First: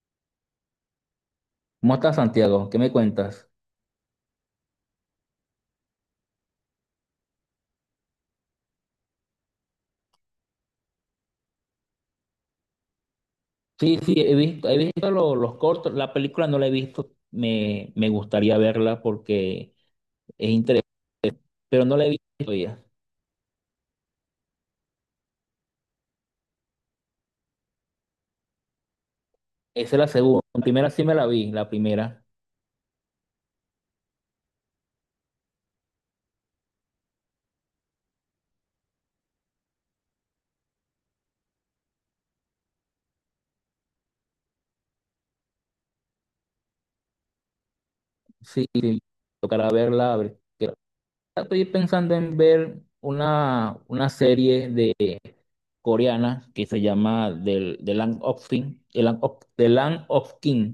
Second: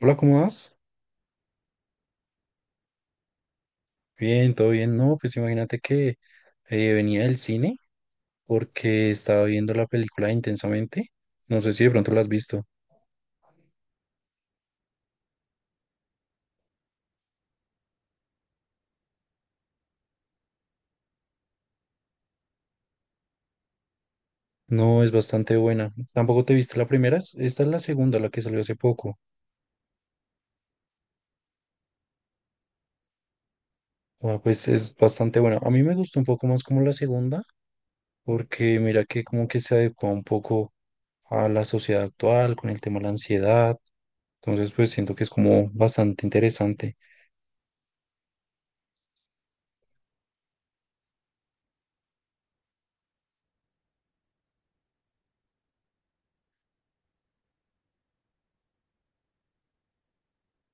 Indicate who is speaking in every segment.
Speaker 1: Hola, ¿cómo vas?
Speaker 2: ¿Cómo estás, Santiago? ¿Qué me cuentas?
Speaker 1: Bien, todo bien. No, pues imagínate que venía del cine porque estaba viendo la película Intensamente. No sé si de pronto la has visto.
Speaker 2: Sí, sí, he visto los cortos. La película no la he visto. Me gustaría verla porque es interesante, pero no la he visto todavía.
Speaker 1: No, es bastante buena. Tampoco te viste la primera. Esta es la segunda, la que salió hace poco.
Speaker 2: Esa es la segunda. La primera sí me la vi, la primera.
Speaker 1: Ah, pues es bastante buena. A mí me gustó un poco más como la segunda porque mira que como que se adecua un poco a la sociedad actual con el tema de la ansiedad. Entonces, pues siento que es como bastante interesante.
Speaker 2: Sí, sí, tocará verla. Estoy pensando en ver una serie de coreana que se llama The Land of King.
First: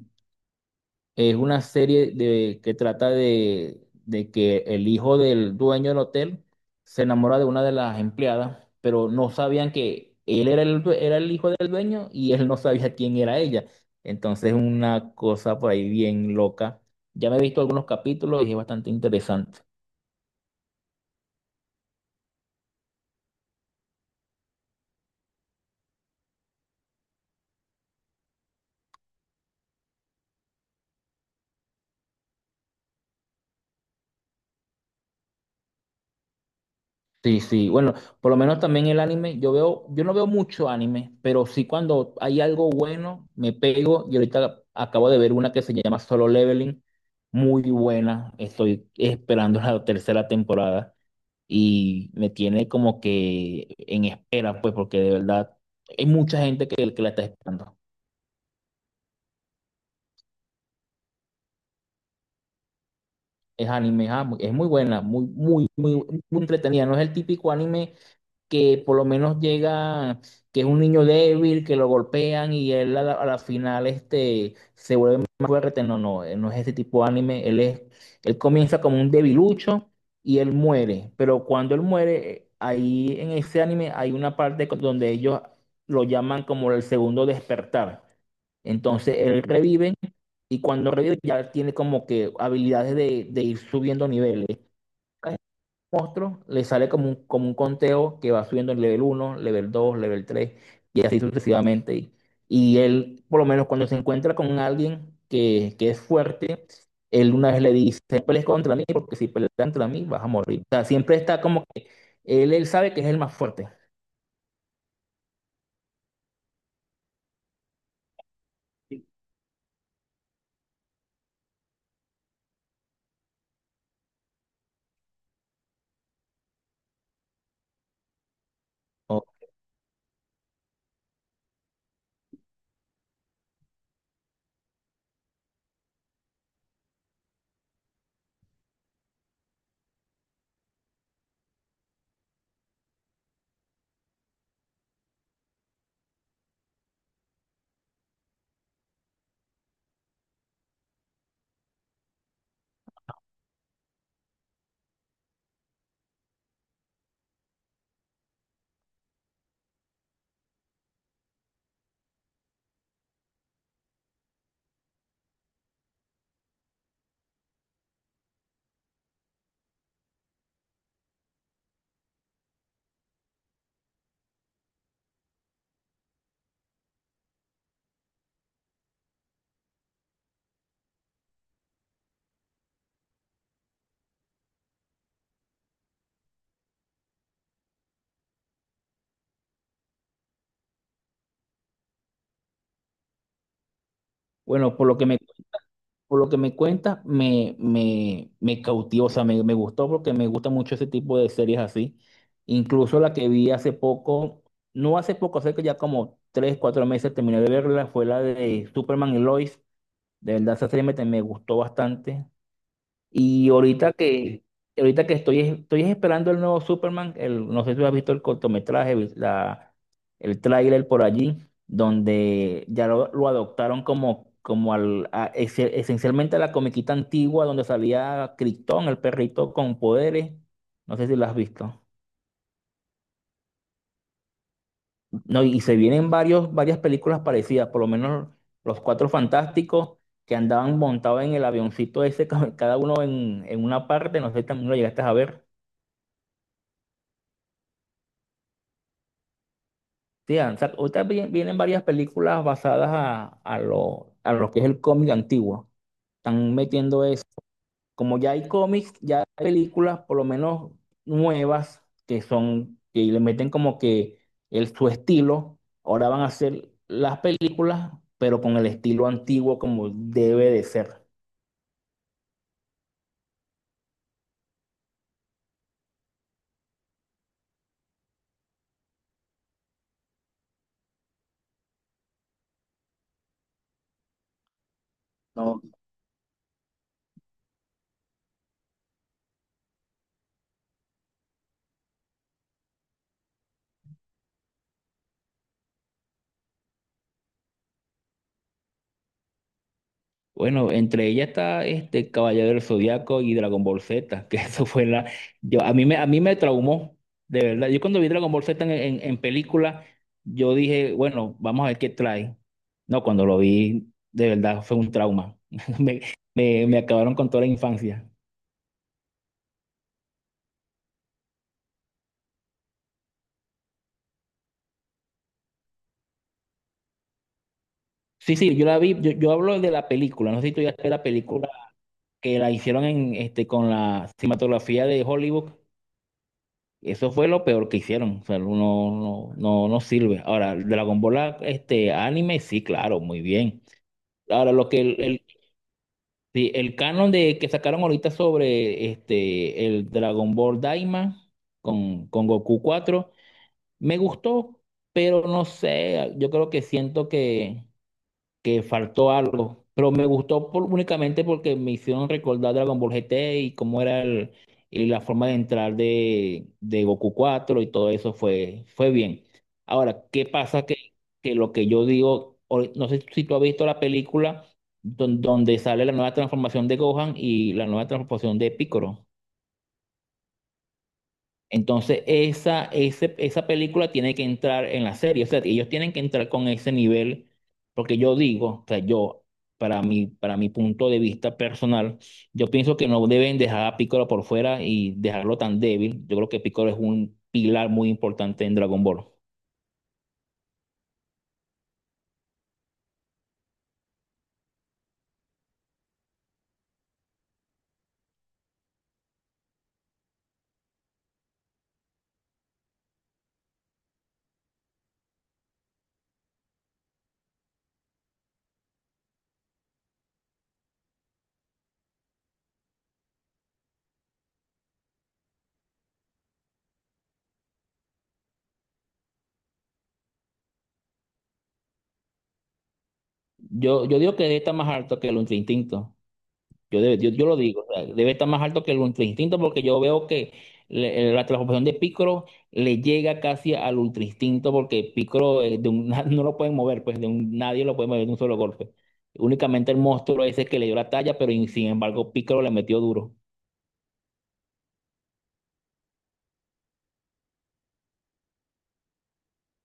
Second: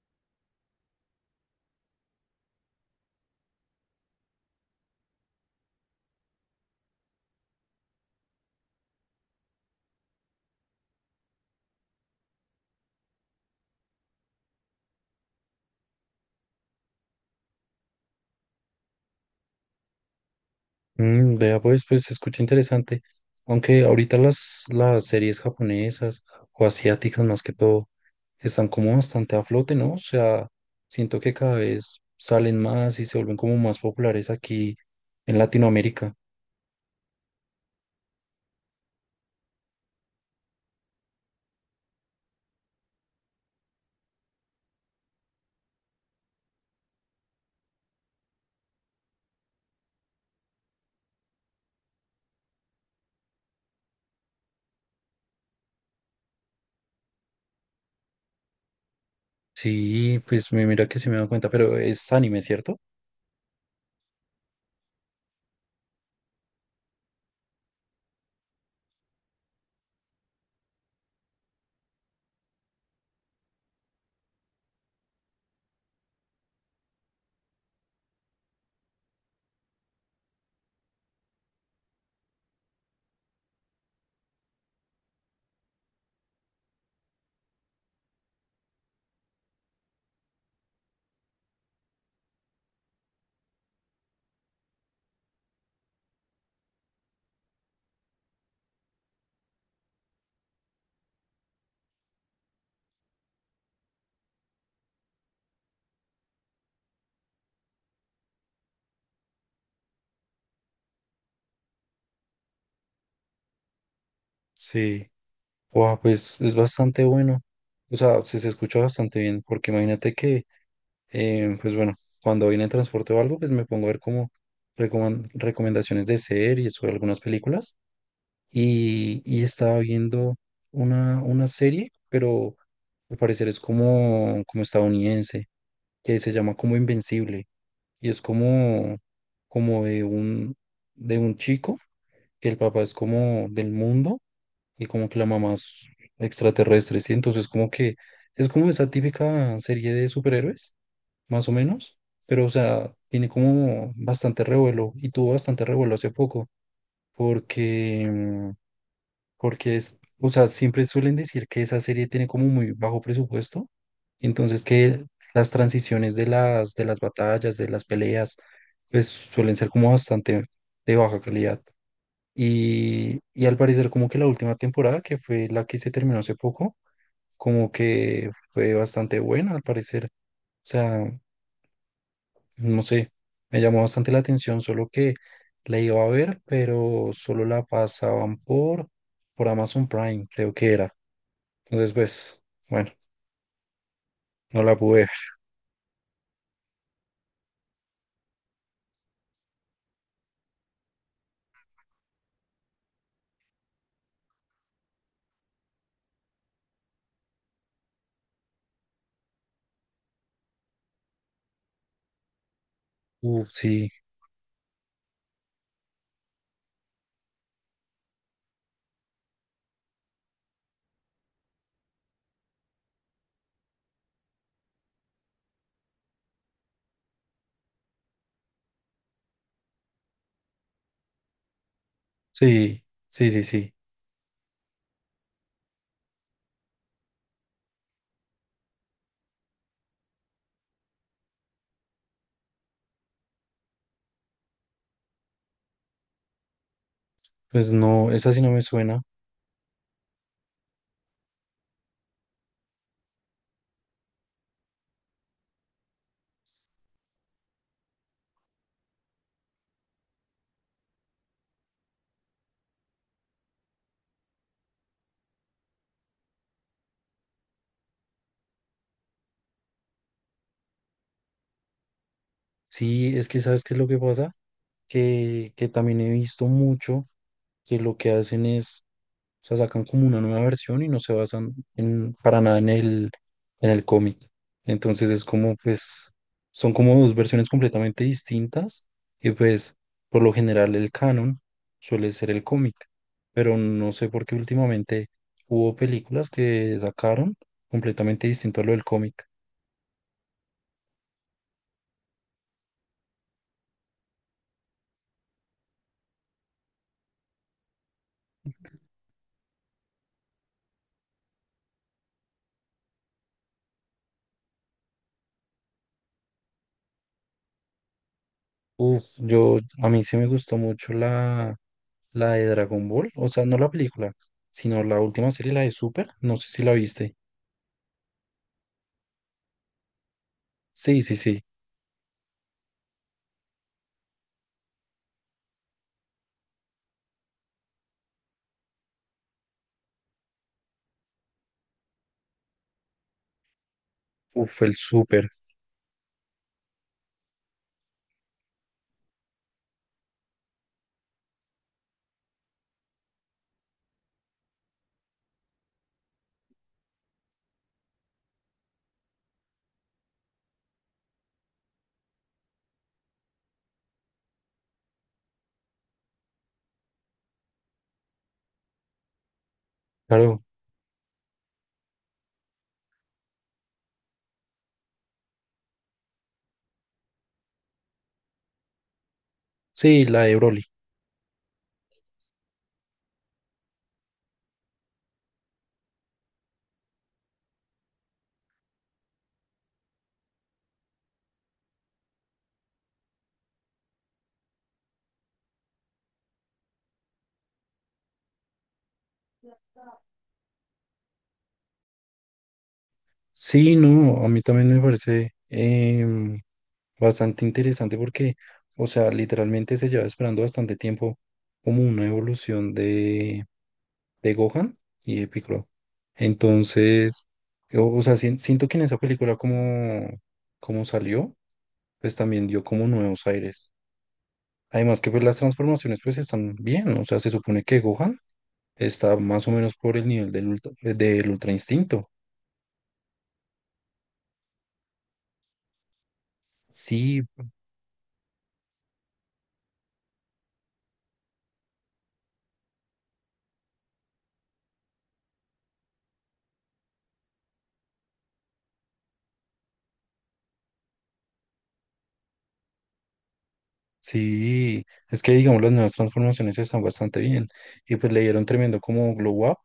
Speaker 2: Es una serie que trata de que el hijo del dueño del hotel se enamora de una de las empleadas, pero no sabían que él era era el hijo del dueño y él no sabía quién era ella. Entonces, una cosa por ahí bien loca. Ya me he visto algunos capítulos y es bastante interesante.
Speaker 1: Mm, vea, pues, pues se escucha interesante. Aunque ahorita las series japonesas o asiáticas más que todo están como bastante a flote, ¿no? O sea, siento que cada vez salen más y se vuelven como más populares aquí en Latinoamérica.
Speaker 2: Sí, sí, bueno, por lo menos también el anime, yo veo, yo no veo mucho anime, pero sí cuando hay algo bueno, me pego y ahorita acabo de ver una que se llama Solo Leveling, muy buena, estoy esperando la tercera temporada y me tiene como que en espera, pues porque de verdad hay mucha gente que la está esperando.
Speaker 1: Sí, pues me mira que se me da cuenta, pero es anime, ¿cierto?
Speaker 2: Es anime, ah, es muy buena, muy, muy, muy, muy entretenida, no es el típico anime que por lo menos llega, que es un niño débil, que lo golpean y él a la final este, se vuelve más fuerte. No, no, él no es ese tipo de anime. Él comienza como un debilucho y él muere. Pero cuando él muere, ahí en ese anime hay una parte donde ellos lo llaman como el segundo despertar. Entonces él revive y cuando revive ya tiene como que habilidades de ir subiendo niveles monstruo, le sale como un conteo que va subiendo en level uno level 2 level 3 y así sucesivamente. Y él, por lo menos cuando se encuentra con alguien que es fuerte, él una vez le dice, "No pelees contra mí porque si peleas contra mí vas a morir. O sea, siempre está como, él sabe que es el más fuerte.
Speaker 1: Sí. Wow, pues es bastante bueno. O sea, se escucha bastante bien, porque imagínate que pues bueno, cuando voy en el transporte o algo, pues me pongo a ver como recomendaciones de series o de algunas películas. Y estaba viendo una serie, pero al parecer es como, como estadounidense, que se llama como Invencible. Y es como, como de un chico, que el papá es como del mundo y como que la mamá es extraterrestre, ¿sí? Entonces como que es como esa típica serie de superhéroes más o menos, pero o sea, tiene como bastante revuelo y tuvo bastante revuelo hace poco, porque, porque es, o sea, siempre suelen decir que esa serie tiene como muy bajo presupuesto, entonces que las transiciones de de las batallas, de las peleas, pues suelen ser como bastante de baja calidad. Y al parecer como que la última temporada, que fue la que se terminó hace poco, como que fue bastante buena al parecer. O sea, no sé, me llamó bastante la atención, solo que la iba a ver, pero solo la pasaban por Amazon Prime, creo que era. Entonces, pues, bueno, no la
Speaker 2: Bueno, por lo
Speaker 1: pude
Speaker 2: que
Speaker 1: ver.
Speaker 2: me, por lo que me cuentas, me cautivó, o sea, me gustó porque me gusta mucho ese tipo de series así. Incluso la que vi hace poco, no hace poco, hace que ya como tres, cuatro meses terminé de verla, fue la de Superman y Lois. De verdad, esa serie me gustó bastante. Y
Speaker 1: Uf, sí,
Speaker 2: ahorita que, ahorita que estoy, estoy esperando el nuevo Superman, el, no sé si has visto el cortometraje, el tráiler por allí, donde ya lo adoptaron como, esencialmente a la comiquita antigua donde salía Krypton, el perrito con poderes. No sé si lo has visto.
Speaker 1: sí, sí, sí, sí.
Speaker 2: No, y se vienen varias películas parecidas, por lo menos los Cuatro Fantásticos que andaban montados en el avioncito ese, cada uno en una parte, no sé si también lo llegaste a ver.
Speaker 1: Pues no, esa sí no me suena.
Speaker 2: Sí, ahorita vienen varias películas basadas a lo que es el cómic antiguo. Están metiendo eso. Como ya hay cómics, ya hay películas, por lo menos nuevas, que son, que le meten como que su estilo. Ahora van a hacer las películas, pero con el estilo antiguo como debe de ser.
Speaker 1: Sí, es que ¿sabes qué es lo que pasa? Que también he visto mucho que lo que hacen es... O sea, sacan como una nueva versión y no se basan en, para nada en el cómic. Entonces es como, pues, son como dos versiones completamente distintas y pues, por lo general el canon suele ser el cómic, pero no sé por qué últimamente hubo películas que sacaron completamente distinto a lo del cómic.
Speaker 2: Bueno, entre ellas está este Caballero del Zodiaco y Dragon Ball Z, que eso fue la... Yo, a mí me traumó, de verdad. Yo cuando vi Dragon Ball Z en película, yo dije, bueno, vamos a ver qué trae. No, cuando lo vi, de verdad fue un trauma. Me, me acabaron con toda la infancia.
Speaker 1: Uf, yo, a mí sí me gustó mucho la, la de Dragon Ball, o sea, no la película, sino la última serie, la de Super, no sé si la viste.
Speaker 2: Sí, sí, yo la vi, yo hablo de la película, no sé si tú ya viste
Speaker 1: Sí,
Speaker 2: la
Speaker 1: sí, sí.
Speaker 2: película que la hicieron en, este, con la cinematografía de Hollywood. Eso fue lo peor que hicieron. O sea, no, no, no, no sirve. Ahora, Dragon Ball, ah, este anime, sí, claro, muy bien. Ahora,
Speaker 1: Uf,
Speaker 2: lo
Speaker 1: el
Speaker 2: que el,
Speaker 1: súper,
Speaker 2: sí, el canon de que sacaron ahorita sobre este el Dragon Ball Daima con Goku 4, me gustó, pero no sé, yo creo que siento que faltó algo, pero me gustó únicamente porque me hicieron recordar Dragon Ball GT y cómo era el, y la forma de entrar de Goku 4 y todo eso fue, fue bien. Ahora, ¿qué
Speaker 1: claro.
Speaker 2: pasa? Que lo que yo digo, no sé si tú has visto la película donde sale la nueva transformación de Gohan y la nueva transformación de Piccolo.
Speaker 1: Sí, la de Broly.
Speaker 2: Entonces, esa película tiene que entrar en la serie. O sea, ellos tienen que entrar con ese nivel, porque yo digo, o sea, yo, para mi punto de vista personal, yo pienso que no deben dejar a Piccolo por fuera y dejarlo tan débil. Yo creo que Piccolo es un pilar muy importante en Dragon Ball.
Speaker 1: Sí, no, a mí también me parece bastante interesante porque, o sea, literalmente se lleva esperando bastante tiempo como una evolución de Gohan y de Piccolo. Entonces, o sea, siento que en esa película como, como salió, pues también dio como nuevos aires. Además que pues las transformaciones pues están bien, o sea, se supone que Gohan está más o menos por el nivel del del Ultra Instinto.
Speaker 2: Yo digo que está más alto que el Ultra Instinto. Yo,
Speaker 1: Sí,
Speaker 2: yo lo digo, o sea, debe estar más alto que el ultra instinto porque yo veo que la transformación de Piccolo le llega casi al ultra instinto porque Piccolo no lo pueden mover, pues de un, nadie lo puede mover de un solo golpe. Únicamente el monstruo ese que le dio la talla, pero y sin embargo Piccolo le metió duro.
Speaker 1: sí, es que digamos las nuevas transformaciones están bastante bien y pues le dieron tremendo como glow up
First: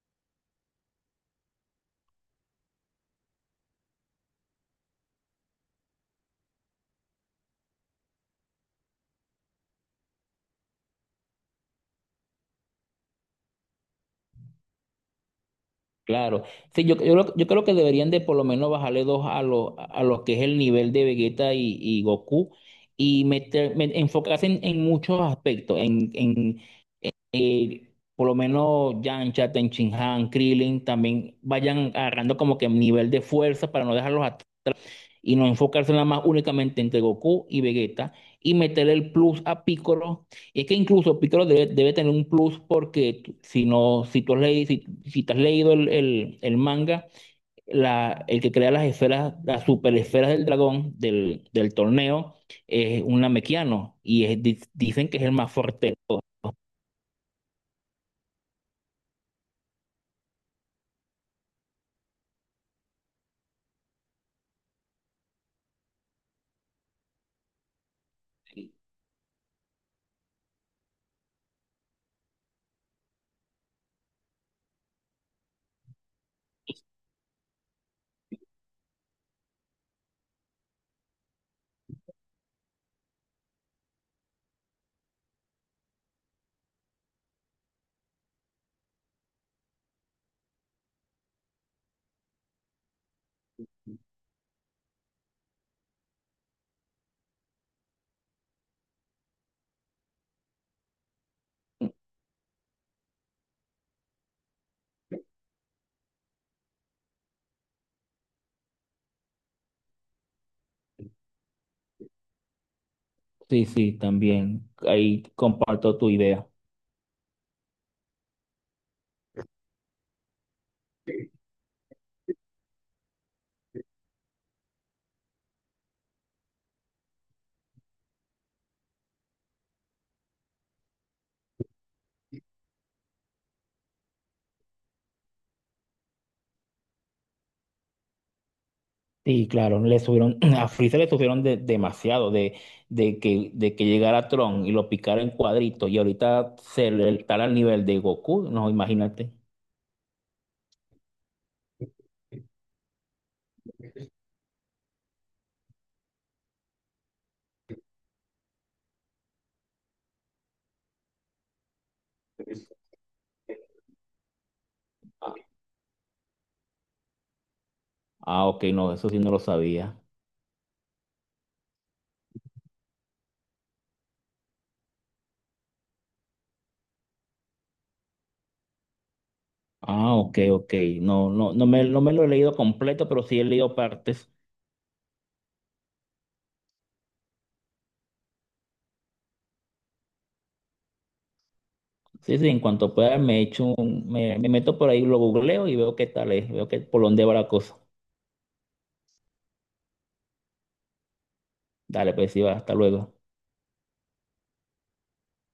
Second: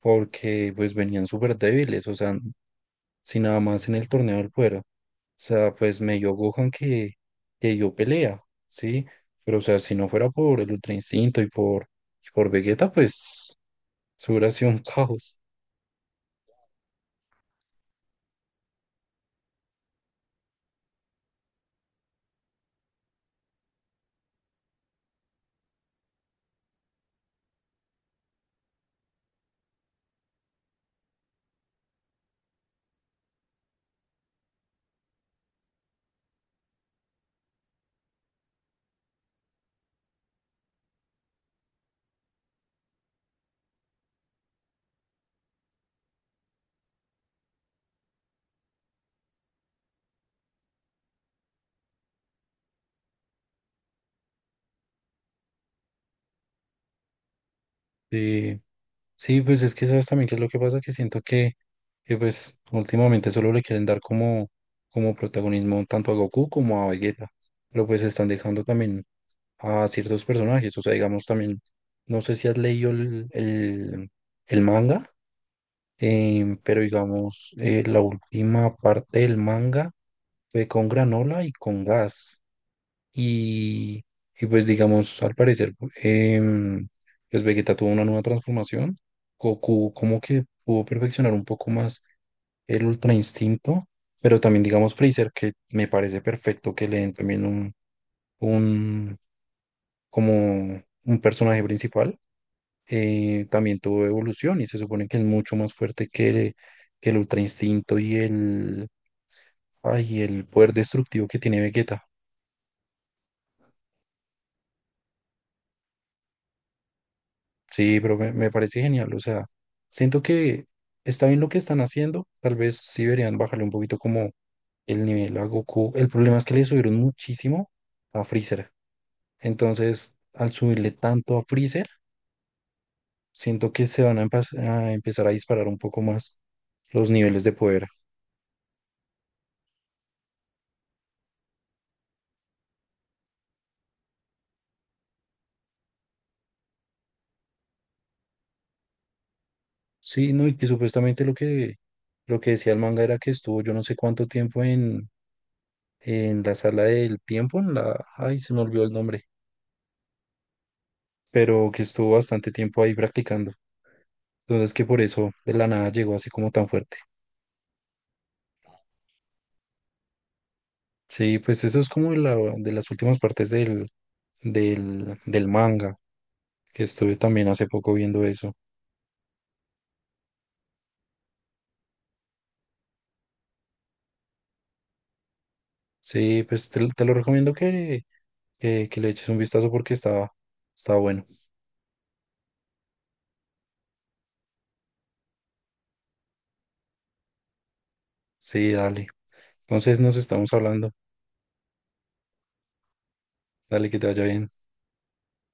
Speaker 1: porque pues venían súper débiles, o sea, sin nada más en el torneo del fuera, o sea, pues medio Gohan que dio pelea, sí, pero o sea, si no fuera por el Ultra Instinto y por Vegeta, pues eso hubiera sido un caos,
Speaker 2: Claro. Sí, yo creo que deberían de por lo menos bajarle dos a los que es el nivel de Vegeta y Goku y enfocarse en muchos aspectos, eh, por lo menos Yamcha, Tenshinhan, Krillin también vayan agarrando como que nivel de fuerza para no dejarlos atrás y no enfocarse nada más únicamente entre Goku y Vegeta y meter el plus a Piccolo. Y es que incluso Piccolo debe tener un plus porque si no, si tú has leído, si te has leído el manga, el que crea las esferas, las super esferas del dragón del torneo es un Namekiano y dicen que es el más fuerte. De todos.
Speaker 1: sí. Sí, pues es que sabes también qué es lo que pasa, que siento que pues últimamente solo le quieren dar como, como protagonismo tanto a Goku como a Vegeta, pero pues están dejando también a ciertos personajes, o sea, digamos también, no sé si has leído el manga, pero digamos, la última parte del manga fue con Granola y con Gas, y, y pues digamos, al parecer, em, pues Vegeta tuvo una nueva transformación. Goku como que pudo perfeccionar un poco más el Ultra Instinto, pero también digamos Freezer, que me parece perfecto que le den también un como un personaje principal. También tuvo evolución y se supone que es mucho más fuerte que, que el Ultra Instinto y el, ay, el poder destructivo que tiene Vegeta.
Speaker 2: Sí, sí, también. Ahí comparto tu idea.
Speaker 1: Sí, pero me parece genial. O sea, siento que está bien lo que están haciendo. Tal vez sí deberían bajarle un poquito como el nivel a Goku. El problema es que le subieron muchísimo a Freezer. Entonces, al subirle tanto a Freezer, siento que se van a, a empezar a disparar un poco más los niveles de poder.
Speaker 2: Sí, claro, le subieron, a Freezer le subieron demasiado de que llegara Tron y lo picara en cuadritos y ahorita se le está al nivel de Goku, no, imagínate.
Speaker 1: Sí, no, y que supuestamente lo que decía el manga era que estuvo yo no sé cuánto tiempo en la sala del tiempo, en la... Ay, se me olvidó el nombre, pero que estuvo bastante tiempo ahí practicando. Entonces que por eso de la nada llegó así como tan fuerte.
Speaker 2: Ah, ok, no, eso sí no lo sabía.
Speaker 1: Sí, pues eso es como la, de las últimas partes del, del, del manga, que estuve también hace poco viendo eso.
Speaker 2: Ah, ok, ok. No, no, no me lo he leído completo, pero sí he leído partes.
Speaker 1: Sí, pues te lo recomiendo que le eches un vistazo porque está, está bueno.
Speaker 2: Sí, sí, en cuanto pueda me echo me meto por ahí, lo googleo y veo qué tal es, veo qué, por dónde va la cosa.
Speaker 1: Sí, dale. Entonces nos estamos hablando.
Speaker 2: Dale, pues sí, va, hasta luego.
Speaker 1: Dale, que te vaya bien.